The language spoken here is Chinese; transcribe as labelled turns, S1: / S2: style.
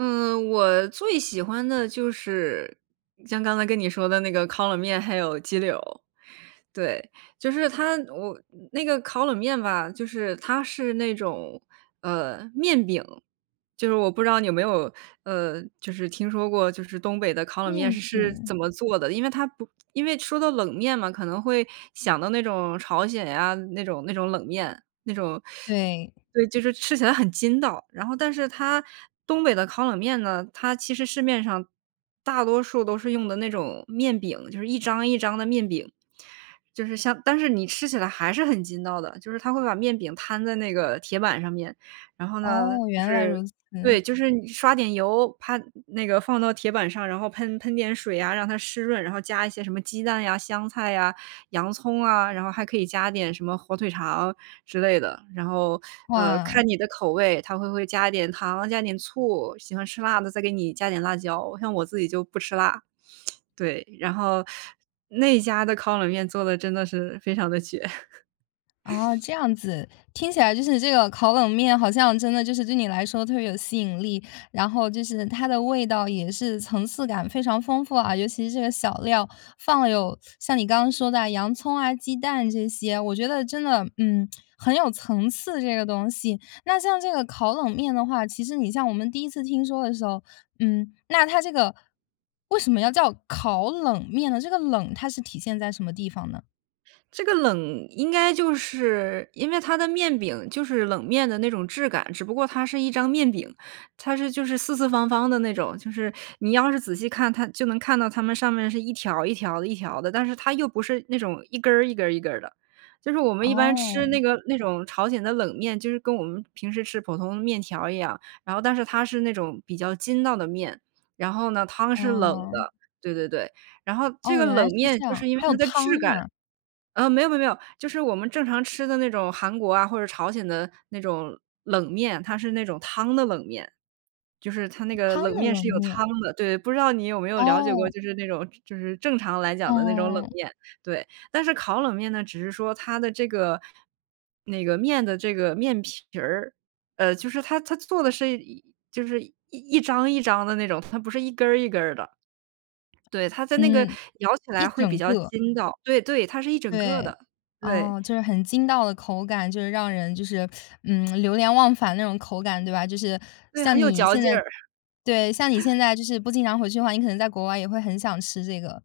S1: 嗯，我最喜欢的就是像刚才跟你说的那个烤冷面，还有鸡柳儿。对，就是它我那个烤冷面吧，就是它是那种，呃，面饼。就是我不知道你有没有，呃，就是听说过就是东北的烤冷面是
S2: 面
S1: 是怎
S2: 饼。
S1: 么做的，因为它不因为说到冷面嘛，可能会想到那种朝鲜呀那种那种冷面。那种
S2: 对。
S1: 对，就是吃起来很筋道。然后但是它东北的烤冷面呢，它其实市面上大多数都是用的那种面饼，就是一张一张的面饼。就是像但是你吃起来还是很筋道的，就是他会把面饼摊在那个铁板上面，然后呢，
S2: 哦，
S1: 就
S2: 原来
S1: 是
S2: 如此。
S1: 对，就是你刷点油，啪，那个放到铁板上，然后喷喷点水啊，让它湿润，然后加一些什么鸡蛋呀、香菜呀、洋葱啊，然后还可以加点什么火腿肠之类的。然后，呃，
S2: 哇。
S1: 看你的口味，他会会加一点糖，加一点醋，喜欢吃辣的，再给你加点辣椒，像我自己就不吃辣。对，然后那家的烤冷面做得真的是非常地绝。
S2: 哦，这样子，听起来就是这个烤冷面好像真的就是对你来说特别有吸引力，然后就是它的味道也是层次感非常丰富啊，尤其是这个小料，放了有像你刚刚说的洋葱啊，鸡蛋这些，我觉得真的，嗯，很有层次这个东西。那像这个烤冷面的话，其实你像我们第一次听说的时候，嗯，那它这个为什么要叫烤冷面呢？这个冷它是体现在什么地方呢？
S1: 这个冷应该就是因为它的面饼就是冷面的那种质感，只不过它是一张面饼，它是就是四四方方的那种，就是你要是仔细看，它就能看到它们上面是一条一条的一条的，但是它又不是那种一根儿一根儿一根儿的。就是我们一般吃那
S2: 哦。
S1: 个那种朝鲜的冷面，就是跟我们平时吃普通面条一样，然后但是它是那种比较筋道的面，然后呢，汤是冷
S2: 嗯。
S1: 的，对对对。然后这
S2: 哦，
S1: 个
S2: 原
S1: 冷
S2: 来是
S1: 面
S2: 这
S1: 就
S2: 样，
S1: 是因为
S2: 还有
S1: 它的
S2: 汤
S1: 质感
S2: 啊。
S1: 嗯，没有没有没有，就是我们正常吃的那种韩国啊或者朝鲜的那种冷面，它是那种汤的冷面，就是它那个
S2: 汤
S1: 冷
S2: 的
S1: 面是
S2: 冷
S1: 有
S2: 面。
S1: 汤的，对，不知道你有没有了解过，
S2: 哦。
S1: 就是那种就是正常来讲的那种冷
S2: 嗯。
S1: 面，对。但是烤冷面呢，只是说它的这个那个面的这个面皮儿，呃，就是它它做的是一就是一张一张的那种，它不是一根儿一根儿的。对，它在那个
S2: 嗯，
S1: 咬起
S2: 一
S1: 来会比
S2: 整
S1: 较
S2: 个。
S1: 筋道，对对，它是一整个
S2: 对。
S1: 的，对。
S2: 哦，就是很筋道的口感，就是让人就是，嗯，流连忘返的那种口感，对吧？就是
S1: 对，很
S2: 像
S1: 有
S2: 你
S1: 嚼
S2: 现
S1: 劲
S2: 在
S1: 儿。
S2: 对，像你现在就是不经常回去的话，你可能在国外也会很想吃这个。